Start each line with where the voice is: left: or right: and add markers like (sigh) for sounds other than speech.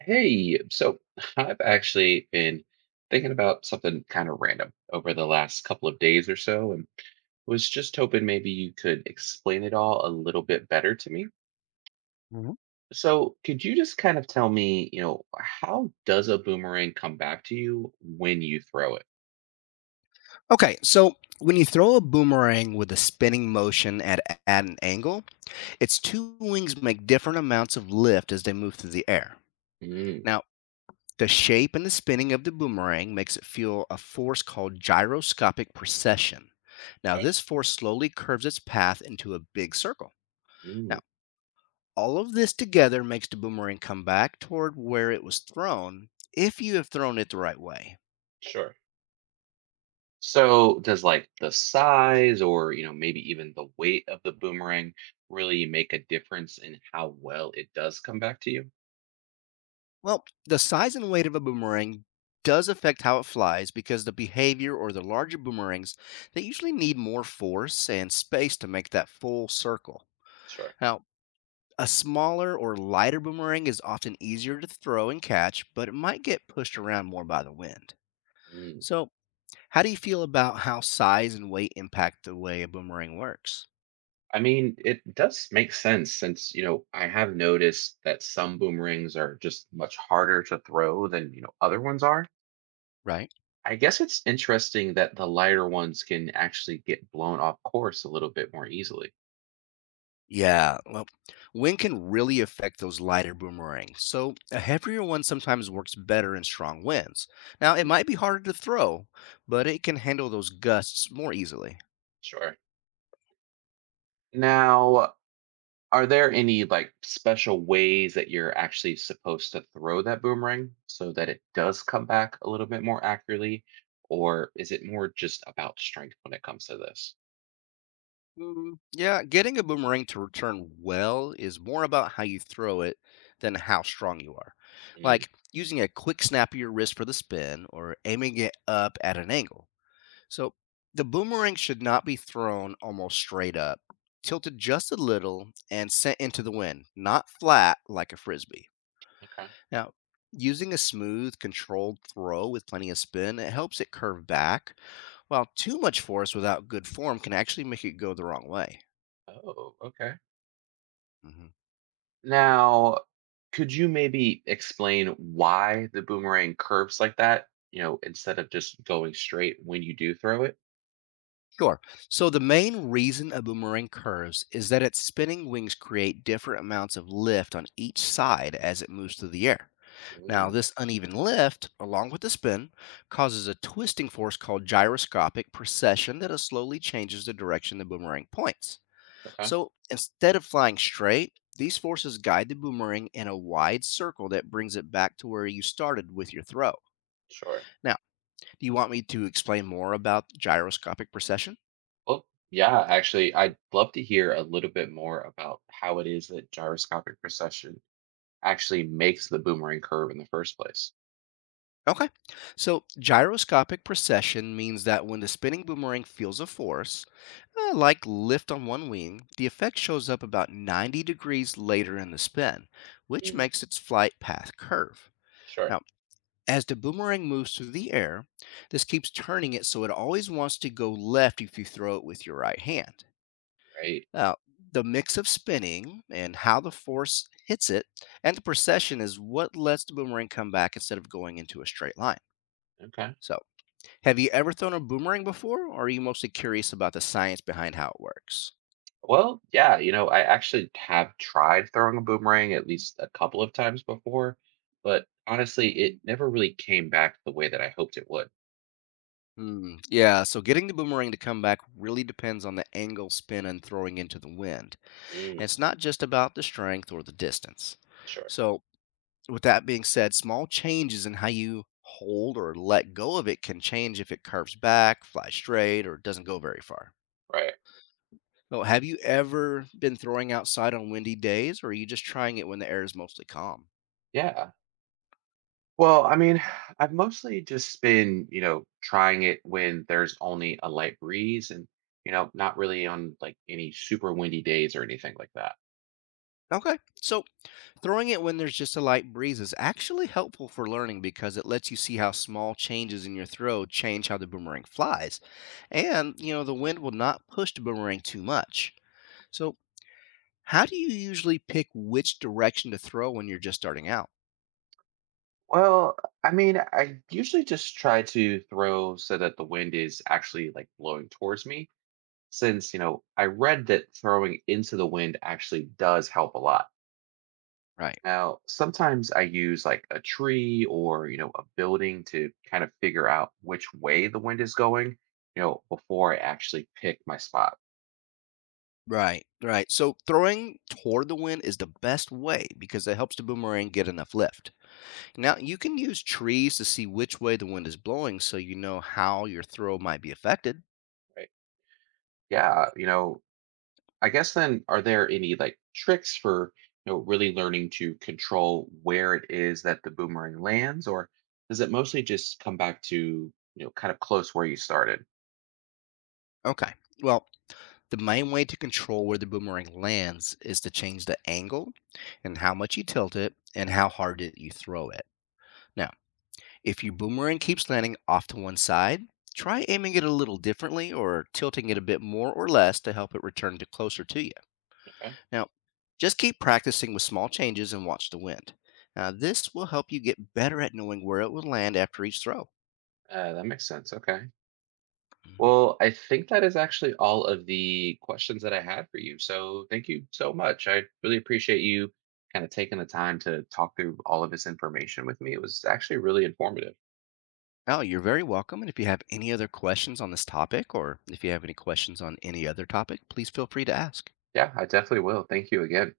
right: Hey, so I've actually been thinking about something kind of random over the last couple of days or so, and was just hoping maybe you could explain it all a little bit better to me.
left: Mhm.
right: So, could you just kind of tell me, how does a boomerang come back to you when you throw it?
left: Okay, so when you throw a boomerang with a spinning motion at an angle, its two wings make different amounts of lift as they move through the air.
right: Mm,
left: Now, the shape and the spinning of the boomerang makes it feel a force called gyroscopic precession. Now,
right: okay.
left: this force slowly curves its path into a big circle. Now,
right: Mm,
left: all of this together makes the boomerang come back toward where it was thrown if you have thrown it the right way.
right: sure. So, does like the size or, maybe even the weight of the boomerang really make a difference in how well it does come back to you?
left: Well, the size and weight of a boomerang does affect how it flies because the behavior or the larger boomerangs, they usually need more force and space to make that full circle.
right: Sure.
left: Now, a smaller or lighter boomerang is often easier to throw and catch, but it might get pushed around more by the wind.
right: Mm.
left: So, how do you feel about how size and weight impact the way a boomerang works?
right: I mean, it does make sense since, I have noticed that some boomerangs are just much harder to throw than, other ones are.
left: Right?
right: I guess it's interesting that the lighter ones can actually get blown off course a little bit more easily.
left: Yeah, well, wind can really affect those lighter boomerangs. So, a heavier one sometimes works better in strong winds. Now, it
right: Mm,
left: might be harder to throw, but it can handle those gusts more easily.
right: sure. Now, are there any like special ways that you're actually supposed to throw that boomerang so that it does come back a little bit more accurately? Or is it more just about strength when it comes to this?
left: Mm, yeah, getting a boomerang to return well is more about how you throw it than how strong you are.
right: Mm.
left: Like using a quick snap of your wrist for the spin or aiming it up at an angle. So the boomerang should not be thrown almost straight up, tilted just a little and sent into the wind, not flat like a frisbee.
right: Okay.
left: Now, using a smooth, controlled throw with plenty of spin, it helps it curve back, while too much force without good form can actually make it go the wrong way.
right: Oh, okay.
left: Mhm.
right: Now, could you maybe explain why the boomerang curves like that? Instead of just going straight when you do throw it?
left: Sure. So the main reason a boomerang curves is that its spinning wings create different amounts of lift on each side as it moves through the air. Now,
right: Mm,
left: this uneven lift, along with the spin, causes a twisting force called gyroscopic precession that slowly changes the direction the boomerang points.
right: okay,
left: So instead of flying straight, these forces guide the boomerang in a wide circle that brings it back to where you started with your throw.
right: sure.
left: Now, do you want me to explain more about gyroscopic precession?
right: Well, yeah, actually, I'd love to hear a little bit more about how it is that gyroscopic precession actually makes the boomerang curve in the first place.
left: Okay. So gyroscopic precession means that when the spinning boomerang feels a force, like lift on one wing, the effect shows up about 90 degrees later in the spin, which
right: Mm,
left: makes its flight path curve.
right: sure.
left: Now, as the boomerang moves through the air, this keeps turning it so it always wants to go left if you throw it with your right hand.
right: Right.
left: Now, the mix of spinning and how the force hits it and the precession is what lets the boomerang come back instead of going into a straight line.
right: Okay.
left: So, have you ever thrown a boomerang before, or are you mostly curious about the science behind how it works?
right: Well, yeah, I actually have tried throwing a boomerang at least a couple of times before, but honestly, it never really came back the way that I hoped it would.
left: Hmm. Yeah, so getting the boomerang to come back really depends on the angle, spin, and throwing into the wind. And
right: Mm,
left: it's not just about the strength or the distance.
right: sure.
left: So, with that being said, small changes in how you hold or let go of it can change if it curves back, flies straight, or doesn't go very far.
right: Right.
left: So, have you ever been throwing outside on windy days, or are you just trying it when the air is mostly calm?
right: Yeah. Well, I mean, (sighs) I've mostly just been, trying it when there's only a light breeze and, not really on like any super windy days or anything like that.
left: Okay. So, throwing it when there's just a light breeze is actually helpful for learning because it lets you see how small changes in your throw change how the boomerang flies.
right: Sure.
left: And, you know, the wind will not push the boomerang too much. So, how do you usually pick which direction to throw when you're just starting out?
right: Well, I mean, I usually just try to throw so that the wind is actually like blowing towards me, since I read that throwing into the wind actually does help a lot.
left: Right.
right: Now, sometimes I use like a tree or, a building to kind of figure out which way the wind is going, before I actually pick my spot.
left: Right, right. So throwing toward the wind is the best way because it helps the boomerang get enough lift. Now, you can use trees to see which way the wind is blowing so you know how your throw might be affected.
right: Right, yeah. I guess then, are there any like tricks for, really learning to control where it is that the boomerang lands, or does it mostly just come back to, kind of close where you started?
left: Okay. Well, the main way to control where the boomerang lands is to change the angle and how much you tilt it and how hard it you throw it. Now, if your boomerang keeps landing off to one side, try aiming it a little differently or tilting it a bit more or less to help it return to closer to you.
right: Okay.
left: Now, just keep practicing with small changes and watch the wind. Now, this will help you get better at knowing where it will land after each throw.
right: That makes sense. Okay.
left: Mm-hmm.
right: Well, I think that is actually all of the questions that I had for you. So thank you so much. I really appreciate you kind of taking the time to talk through all of this information with me. It was actually really informative.
left: Oh, you're very welcome. And if you have any other questions on this topic, or if you have any questions on any other topic, please feel free to ask.
right: Yeah, I definitely will. Thank you again.